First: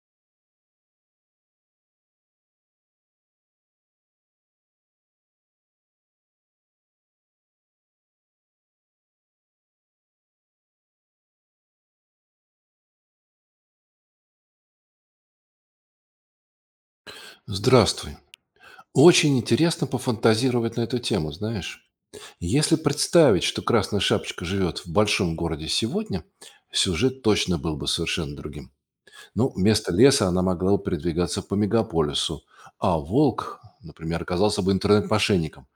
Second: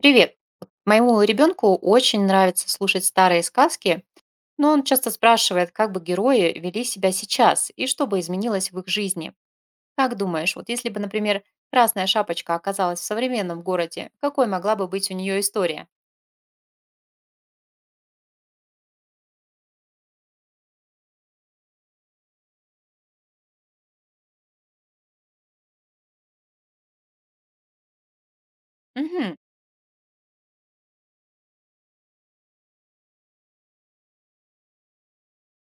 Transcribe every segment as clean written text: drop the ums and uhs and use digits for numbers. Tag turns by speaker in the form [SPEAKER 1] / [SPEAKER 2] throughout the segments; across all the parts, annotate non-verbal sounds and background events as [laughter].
[SPEAKER 1] Привет. Вот Моему ребенку очень нравится слушать старые сказки, но он часто спрашивает, как бы герои вели себя сейчас и что бы изменилось в их жизни. Как думаешь, вот если бы, например, Красная Шапочка оказалась в современном городе, какой могла бы быть у нее история?
[SPEAKER 2] Здравствуй. Очень интересно пофантазировать на эту тему, знаешь. Если представить, что Красная Шапочка живет в большом городе сегодня, сюжет точно был бы совершенно другим.
[SPEAKER 1] Угу,
[SPEAKER 2] Ну, вместо леса она могла бы передвигаться по мегаполису, а волк, например, оказался бы интернет-мошенником,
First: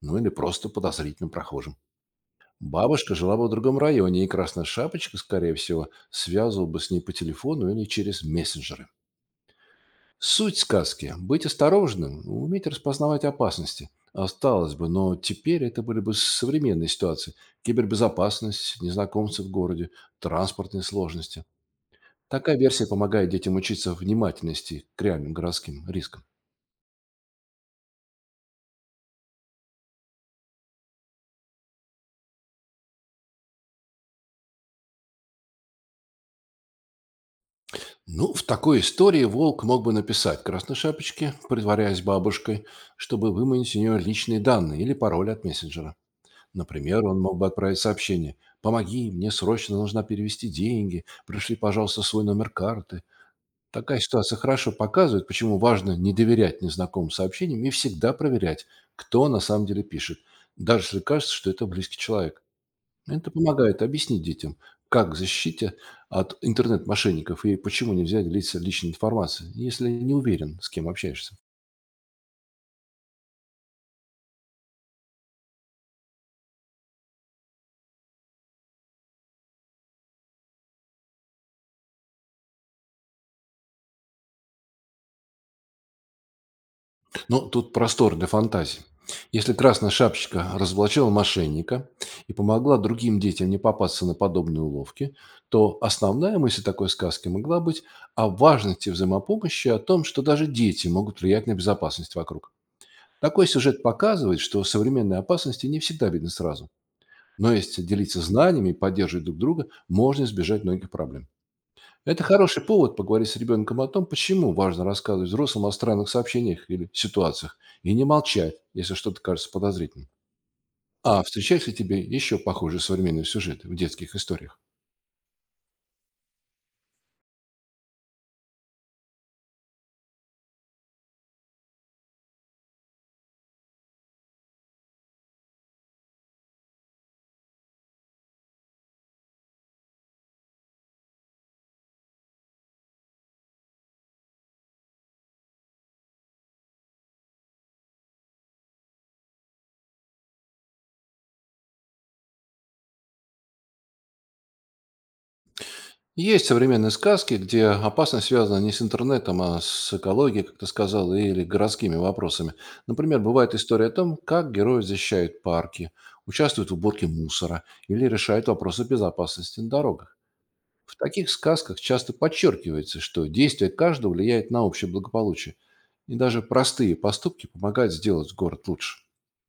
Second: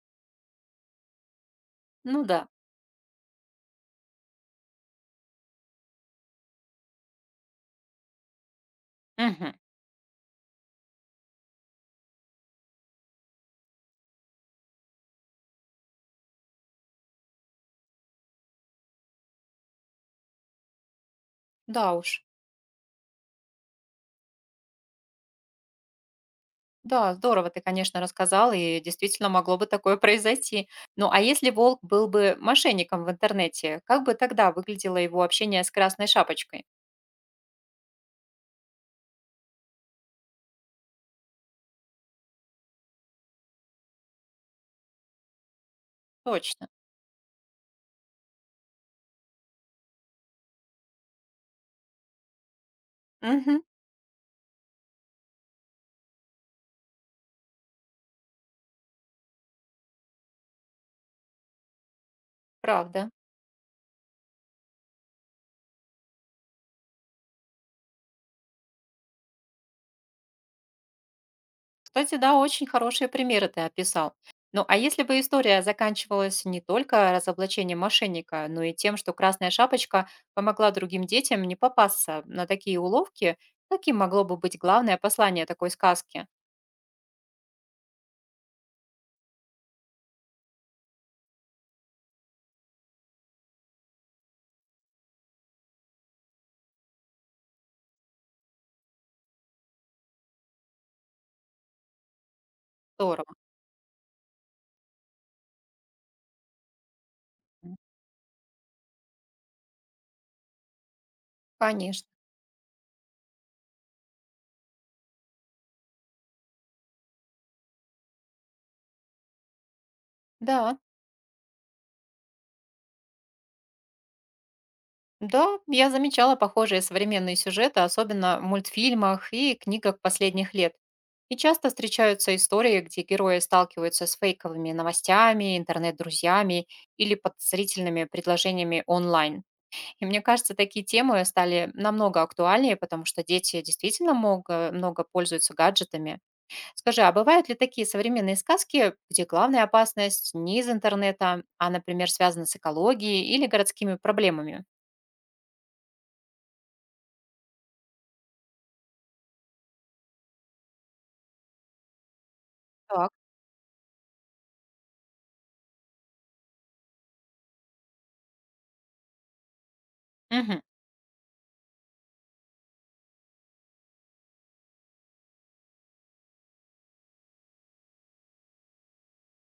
[SPEAKER 2] ну или просто подозрительным прохожим.
[SPEAKER 1] ну да.
[SPEAKER 2] Бабушка жила бы в другом районе, и Красная Шапочка, скорее всего, связывала бы с ней по телефону или через мессенджеры.
[SPEAKER 1] Угу,
[SPEAKER 2] Суть сказки– быть осторожным, уметь распознавать опасности. Осталось бы, но теперь это были бы современные ситуации. Кибербезопасность, незнакомцы в городе, транспортные сложности.
[SPEAKER 1] да уж.
[SPEAKER 2] Такая версия помогает детям учиться внимательности к реальным городским рискам.
[SPEAKER 1] Да, здорово ты, конечно, рассказал, и действительно могло бы такое [laughs] произойти. Ну а если волк был бы мошенником в интернете, как бы тогда выглядело его общение с Красной Шапочкой?
[SPEAKER 2] Ну, в такой истории волк мог бы написать красной шапочке, притворяясь бабушкой, чтобы выманить у нее личные данные или пароль от мессенджера.
[SPEAKER 1] Точно.
[SPEAKER 2] Например, он мог бы отправить сообщение «Помоги, мне срочно нужно перевести деньги, пришли, пожалуйста, свой номер карты».
[SPEAKER 1] Угу.
[SPEAKER 2] Такая ситуация хорошо показывает, почему важно не доверять незнакомым сообщениям и всегда проверять, кто на самом деле пишет, даже если кажется, что это близкий человек.
[SPEAKER 1] Правда.
[SPEAKER 2] Это помогает объяснить детям, как защитить от интернет-мошенников и почему нельзя делиться личной информацией, если не уверен, с кем общаешься.
[SPEAKER 1] Кстати, да, очень хорошие примеры ты описал. Ну, а если бы история заканчивалась не только разоблачением мошенника, но и тем, что Красная Шапочка помогла другим детям не попасться на такие уловки, каким могло бы быть главное послание такой сказки?
[SPEAKER 2] Ну, тут простор для фантазии. Если красная шапочка разоблачила мошенника и помогла другим детям не попасться на подобные уловки, то основная мысль такой сказки могла быть о важности взаимопомощи, и о том, что даже дети могут влиять на безопасность вокруг.
[SPEAKER 1] Здорово.
[SPEAKER 2] Такой сюжет показывает, что современные опасности не всегда видны сразу. Но если делиться знаниями и поддерживать друг друга, можно избежать многих проблем.
[SPEAKER 1] Конечно.
[SPEAKER 2] Это хороший повод поговорить с ребенком о том, почему важно рассказывать взрослым о странных сообщениях или ситуациях, и не молчать, если что-то кажется подозрительным.
[SPEAKER 1] Да,
[SPEAKER 2] А встречались ли тебе еще похожие современные сюжеты в детских историях?
[SPEAKER 1] да, я замечала похожие современные сюжеты, особенно в мультфильмах и книгах последних лет. И часто встречаются истории, где герои сталкиваются с фейковыми новостями, интернет-друзьями или подозрительными предложениями онлайн. И мне кажется, такие темы стали намного актуальнее, потому что дети действительно много, много пользуются гаджетами. Скажи, а бывают ли такие современные сказки, где главная опасность не из интернета, а, например, связана с экологией или городскими проблемами?
[SPEAKER 2] Есть современные сказки, где опасность связана не с интернетом, а с экологией, как ты сказал, или городскими вопросами.
[SPEAKER 1] Так.
[SPEAKER 2] Например, бывает история о том, как герои защищают парки, участвуют в уборке мусора или решают вопросы безопасности на дорогах.
[SPEAKER 1] Мгм.
[SPEAKER 2] В таких сказках часто подчеркивается, что действие каждого влияет на общее благополучие, и даже простые поступки помогают сделать город лучше.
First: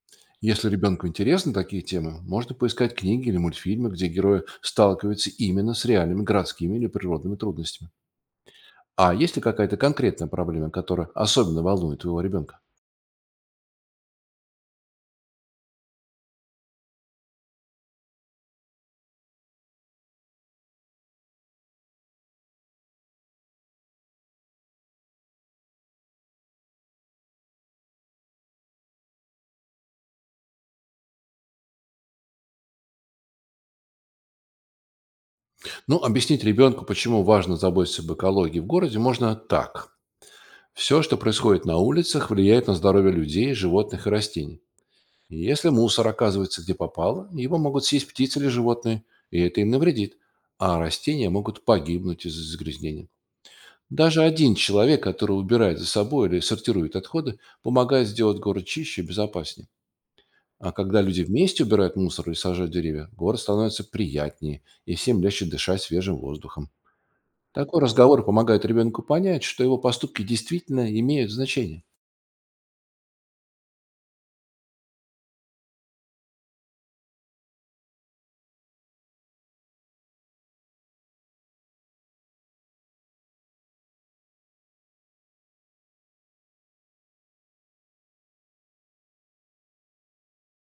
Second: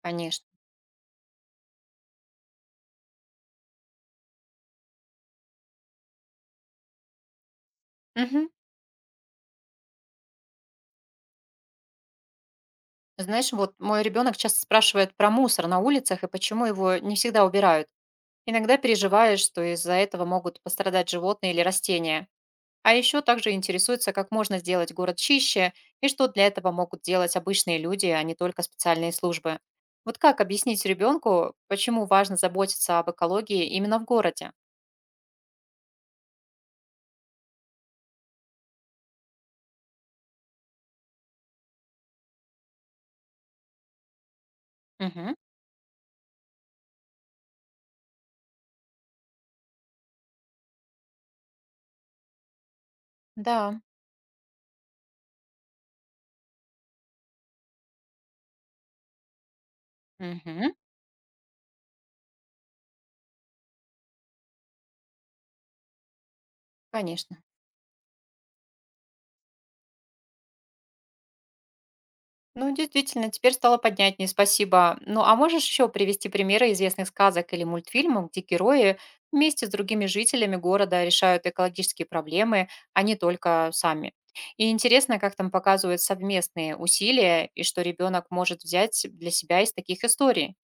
[SPEAKER 1] Конечно.
[SPEAKER 2] Если ребенку интересны такие темы, можно поискать книги или мультфильмы, где герои сталкиваются именно с реальными городскими или природными трудностями.
[SPEAKER 1] Мгм.
[SPEAKER 2] А есть ли какая-то конкретная проблема, которая особенно волнует твоего ребенка?
[SPEAKER 1] Знаешь, вот мой ребенок часто спрашивает про мусор на улицах и почему его не всегда убирают. Иногда переживаешь, что из-за этого могут пострадать животные или растения. А еще также интересуется, как можно сделать город чище и что для этого могут делать обычные люди, а не только специальные службы. Вот как объяснить ребенку, почему важно заботиться об экологии именно в городе?
[SPEAKER 2] Ну, объяснить ребенку, почему важно заботиться об экологии в городе, можно так. Все, что происходит на улицах, влияет на здоровье людей, животных и растений.
[SPEAKER 1] Мгм.
[SPEAKER 2] И если мусор оказывается где попало, его могут съесть птицы или животные, и это им навредит. А растения могут погибнуть из-за загрязнения.
[SPEAKER 1] Да.
[SPEAKER 2] Даже один человек, который убирает за собой или сортирует отходы, помогает сделать город чище и безопаснее.
[SPEAKER 1] Мгм.
[SPEAKER 2] А когда люди вместе убирают мусор и сажают деревья, город становится приятнее, и всем легче дышать свежим воздухом.
[SPEAKER 1] Конечно.
[SPEAKER 2] Такой разговор помогает ребенку понять, что его поступки действительно имеют значение.
[SPEAKER 1] Ну, действительно, теперь стало понятнее, спасибо. Ну, а можешь еще привести примеры известных сказок или мультфильмов, где герои вместе с другими жителями города решают экологические проблемы, а не только сами? И интересно, как там показывают совместные усилия и что ребенок может взять для себя из таких историй.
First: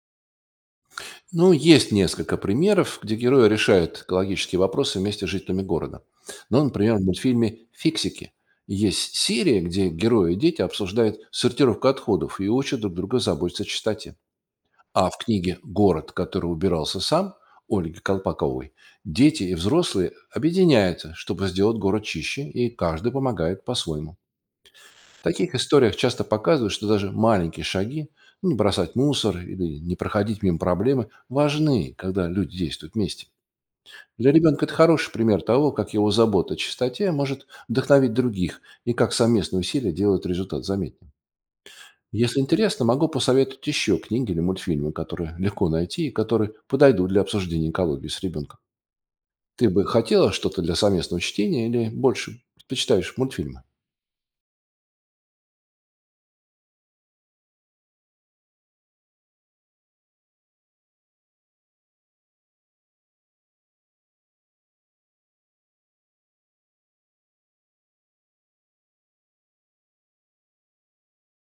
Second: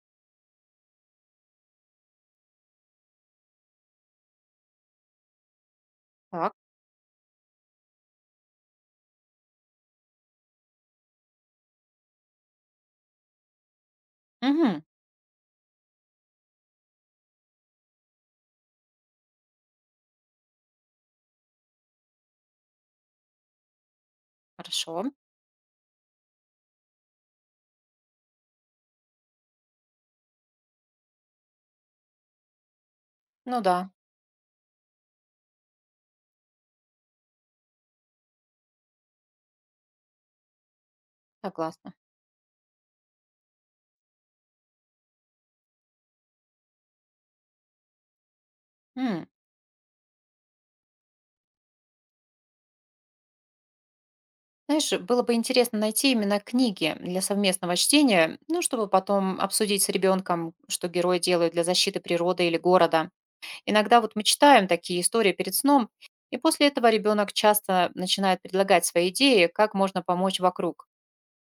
[SPEAKER 2] Ну, есть несколько примеров, где герои решают экологические вопросы вместе с жителями города.
[SPEAKER 1] Так,
[SPEAKER 2] Ну, например, в мультфильме «Фиксики» есть серия, где герои и дети обсуждают сортировку отходов и учат друг друга заботиться о чистоте.
[SPEAKER 1] угу,
[SPEAKER 2] А в книге «Город, который убирался сам» Ольги Колпаковой дети и взрослые объединяются, чтобы сделать город чище, и каждый помогает по-своему.
[SPEAKER 1] хорошо.
[SPEAKER 2] В таких историях часто показывают, что даже маленькие шаги– ну, не бросать мусор или не проходить мимо проблемы– важны, когда люди действуют вместе.
[SPEAKER 1] Ну да,
[SPEAKER 2] Для ребенка это хороший пример того, как его забота о чистоте может вдохновить других и как совместные усилия делают результат заметным.
[SPEAKER 1] согласна.
[SPEAKER 2] Если интересно, могу посоветовать еще книги или мультфильмы, которые легко найти и которые подойдут для обсуждения экологии с ребенком.
[SPEAKER 1] М.
[SPEAKER 2] Ты бы хотела что-то для совместного чтения или больше предпочитаешь мультфильмы?
[SPEAKER 1] Знаешь, было бы интересно найти именно книги для совместного чтения, ну, чтобы потом обсудить с ребенком, что герои делают для защиты природы или города. Иногда вот мы читаем такие истории перед сном, и после этого ребенок часто начинает предлагать свои идеи, как можно помочь вокруг.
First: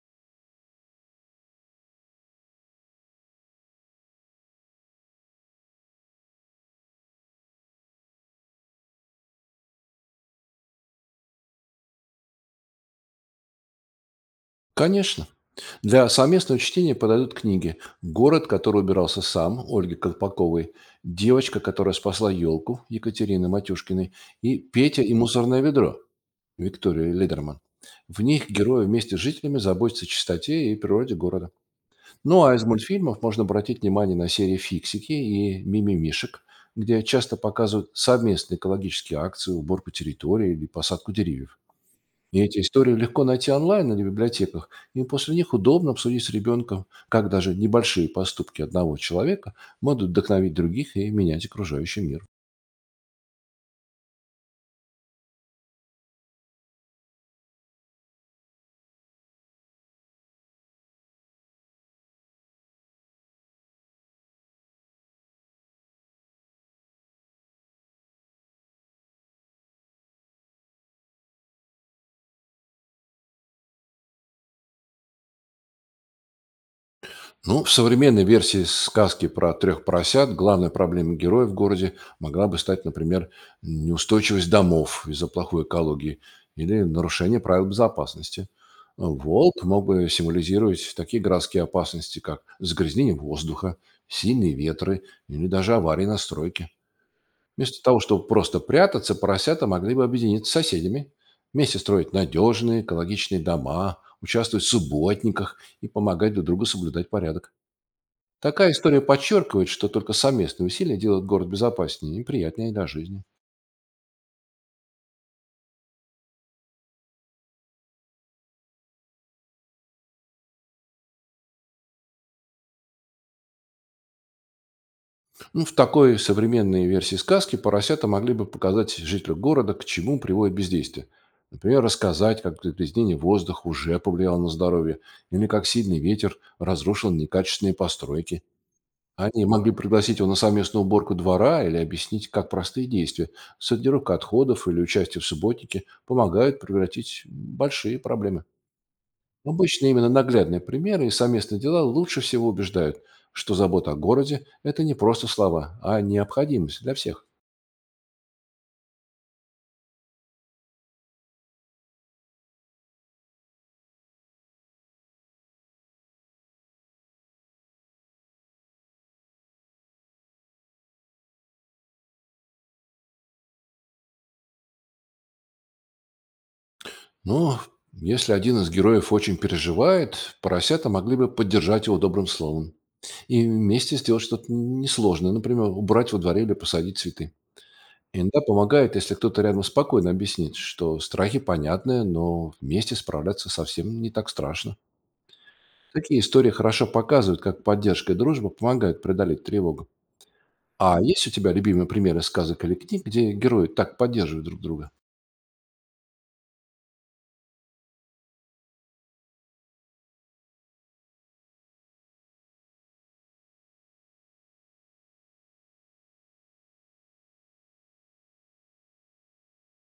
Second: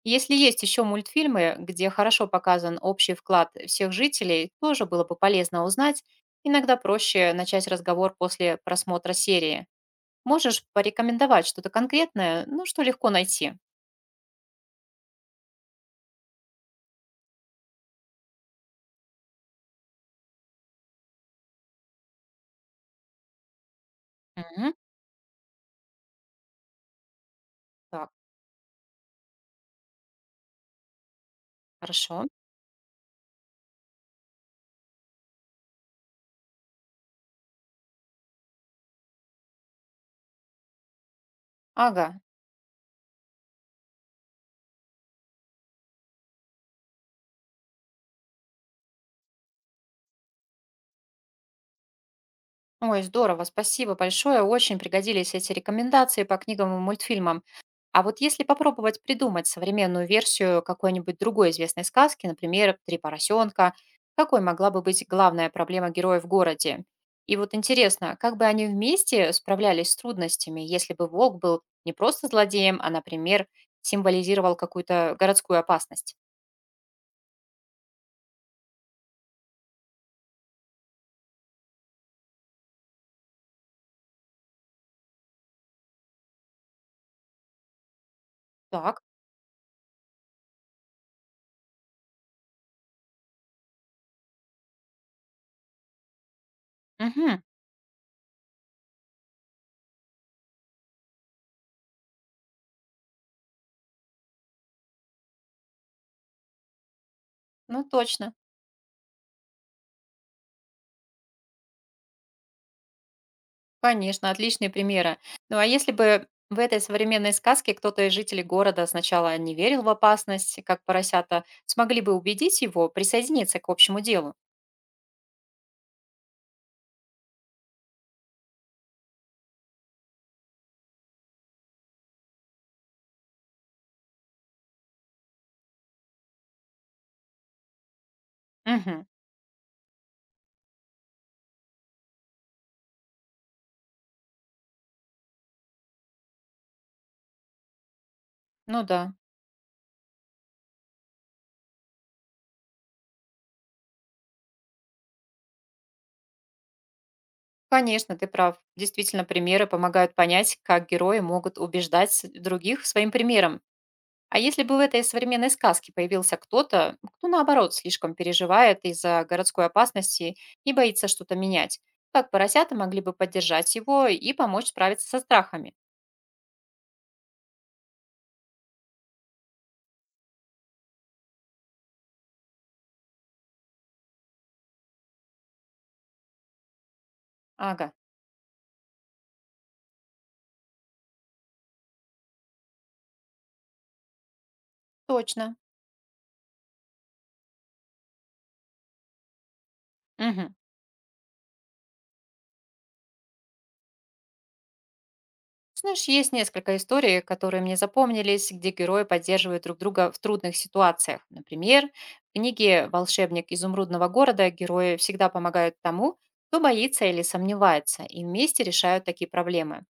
[SPEAKER 1] Если есть еще мультфильмы, где хорошо показан общий вклад всех жителей, тоже было бы полезно узнать. Иногда проще начать разговор после просмотра серии. Можешь порекомендовать что-то конкретное, ну, что легко найти?
[SPEAKER 2] Конечно. Для совместного чтения подойдут книги «Город, который убирался сам» Ольги Колпаковой, «Девочка, которая спасла елку» Екатерины Матюшкиной и
[SPEAKER 1] Мгм.
[SPEAKER 2] «Петя и мусорное ведро» Виктории Лидерман.
[SPEAKER 1] Так,
[SPEAKER 2] В них герои вместе с жителями заботятся о чистоте и природе города.
[SPEAKER 1] хорошо.
[SPEAKER 2] Ну а из мультфильмов можно обратить внимание на серии «Фиксики» и «Мимимишек», где часто показывают совместные экологические акции, уборку территории или посадку деревьев.
[SPEAKER 1] Ага.
[SPEAKER 2] И эти истории легко найти онлайн или в библиотеках, и после них удобно обсудить с ребенком, как даже небольшие поступки одного человека могут вдохновить других и менять окружающий мир.
[SPEAKER 1] Ой, здорово, спасибо большое. Очень пригодились эти рекомендации по книгам и мультфильмам. А вот если попробовать придумать современную версию какой-нибудь другой известной сказки, например, «Три поросенка», какой могла бы быть главная проблема героя в городе? И вот интересно, как бы они вместе справлялись с трудностями, если бы волк был не просто злодеем, а, например, символизировал какую-то городскую опасность?
[SPEAKER 2] Ну, в современной версии сказки про трех поросят главной проблемой героя в городе могла бы стать, например, неустойчивость домов из-за плохой экологии или нарушение правил безопасности.
[SPEAKER 1] Так,
[SPEAKER 2] Волк мог бы символизировать такие городские опасности, как загрязнение воздуха, сильные ветры или даже аварии на стройке.
[SPEAKER 1] мгм,
[SPEAKER 2] Вместо того, чтобы просто прятаться, поросята могли бы объединиться с соседями, вместе строить надежные экологичные дома, участвовать в субботниках и помогать друг другу соблюдать порядок.
[SPEAKER 1] ну точно.
[SPEAKER 2] Такая история подчеркивает, что только совместные усилия делают город безопаснее и приятнее для жизни.
[SPEAKER 1] Конечно, отличные примеры. Ну а если бы в этой современной сказке кто-то из жителей города сначала не верил в опасность, как поросята, смогли бы убедить его присоединиться к общему делу?
[SPEAKER 2] Ну, в такой современной версии сказки поросята могли бы показать жителю города, к чему приводит бездействие. Например, рассказать, как загрязнение воздуха уже повлияло на здоровье, или как сильный ветер разрушил некачественные постройки.
[SPEAKER 1] Мгм.
[SPEAKER 2] Они могли пригласить его на совместную уборку двора или объяснить, как простые действия– сортировка отходов или участие в субботнике– помогают превратить большие проблемы.
[SPEAKER 1] Ну да.
[SPEAKER 2] Обычно именно наглядные примеры и совместные дела лучше всего убеждают, что забота о городе– это не просто слова, а необходимость для всех.
[SPEAKER 1] Конечно, ты прав. Действительно, примеры помогают понять, как герои могут убеждать других своим примером. А если бы в этой современной сказке появился кто-то, кто наоборот слишком переживает из-за городской опасности и боится что-то менять, как поросята могли бы поддержать его и помочь справиться со страхами?
[SPEAKER 2] Но если один из героев очень переживает, поросята могли бы поддержать его добрым словом и вместе сделать что-то несложное, например, убрать во дворе или посадить цветы.
[SPEAKER 1] Ага,
[SPEAKER 2] Иногда помогает, если кто-то рядом спокойно объяснит, что страхи понятны, но вместе справляться совсем не так страшно.
[SPEAKER 1] точно.
[SPEAKER 2] Такие истории хорошо показывают, как поддержка и дружба помогают преодолеть тревогу.
[SPEAKER 1] Мгм.
[SPEAKER 2] А есть у тебя любимые примеры сказок или книг, где герои так поддерживают друг друга?
[SPEAKER 1] Знаешь, есть несколько историй, которые мне запомнились, где герои поддерживают друг друга в трудных ситуациях. Например, в книге «Волшебник изумрудного города» герои всегда помогают тому, кто боится или сомневается, и вместе решают такие проблемы.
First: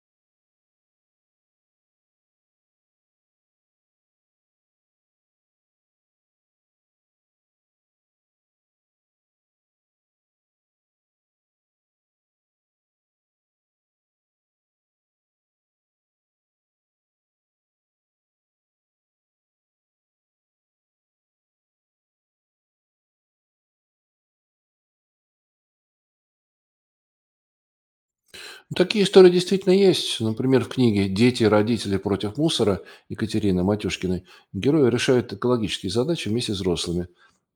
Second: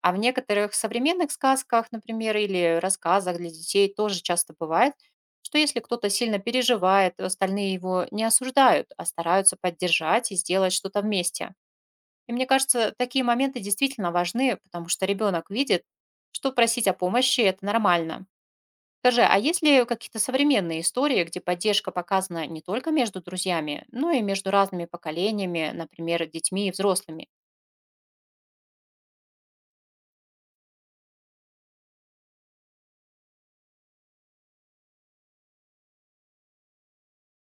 [SPEAKER 1] А в некоторых современных сказках, например, или рассказах для детей тоже часто бывает, что если кто-то сильно переживает, остальные его не осуждают, а стараются поддержать и сделать что-то вместе. И мне кажется, такие моменты действительно важны, потому что ребенок видит, что просить о помощи– это нормально. Скажи, а есть ли какие-то современные истории, где поддержка показана не только между друзьями, но и между разными поколениями, например, детьми и взрослыми?
[SPEAKER 2] Ну, такие истории действительно есть. Например, в книге «Дети и родители против мусора» Екатерины Матюшкиной герои решают экологические задачи вместе с взрослыми,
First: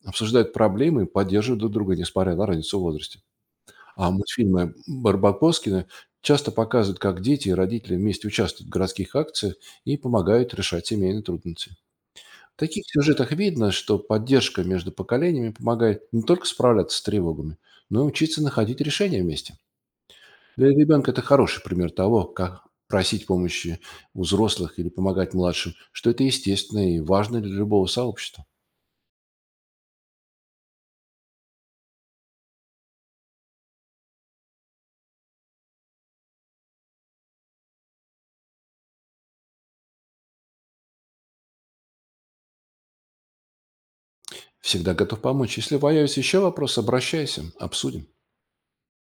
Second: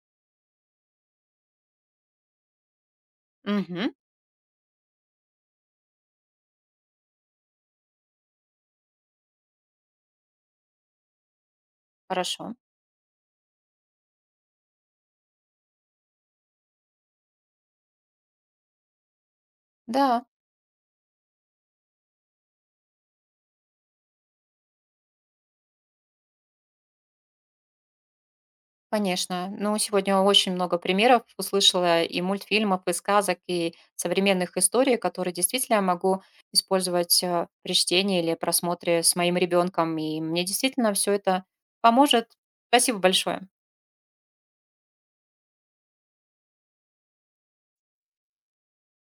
[SPEAKER 2] обсуждают проблемы и поддерживают друг друга, несмотря на разницу в возрасте.
[SPEAKER 1] Угу,
[SPEAKER 2] А мультфильмы Барбакоскина часто показывают, как дети и родители вместе участвуют в городских акциях и помогают решать семейные трудности.
[SPEAKER 1] хорошо.
[SPEAKER 2] В таких сюжетах видно, что поддержка между поколениями помогает не только справляться с тревогами, но и учиться находить решения вместе.
[SPEAKER 1] Да,
[SPEAKER 2] Для ребенка это хороший пример того, как просить помощи у взрослых или помогать младшим, что это естественно и важно для любого сообщества.
[SPEAKER 1] конечно. Ну, сегодня очень много примеров услышала и мультфильмов, и сказок, и современных историй, которые действительно я могу использовать при чтении или просмотре с моим ребенком. И мне действительно все это поможет. Спасибо большое.
[SPEAKER 2] Всегда готов помочь. Если появятся еще вопросы, обращайся, обсудим.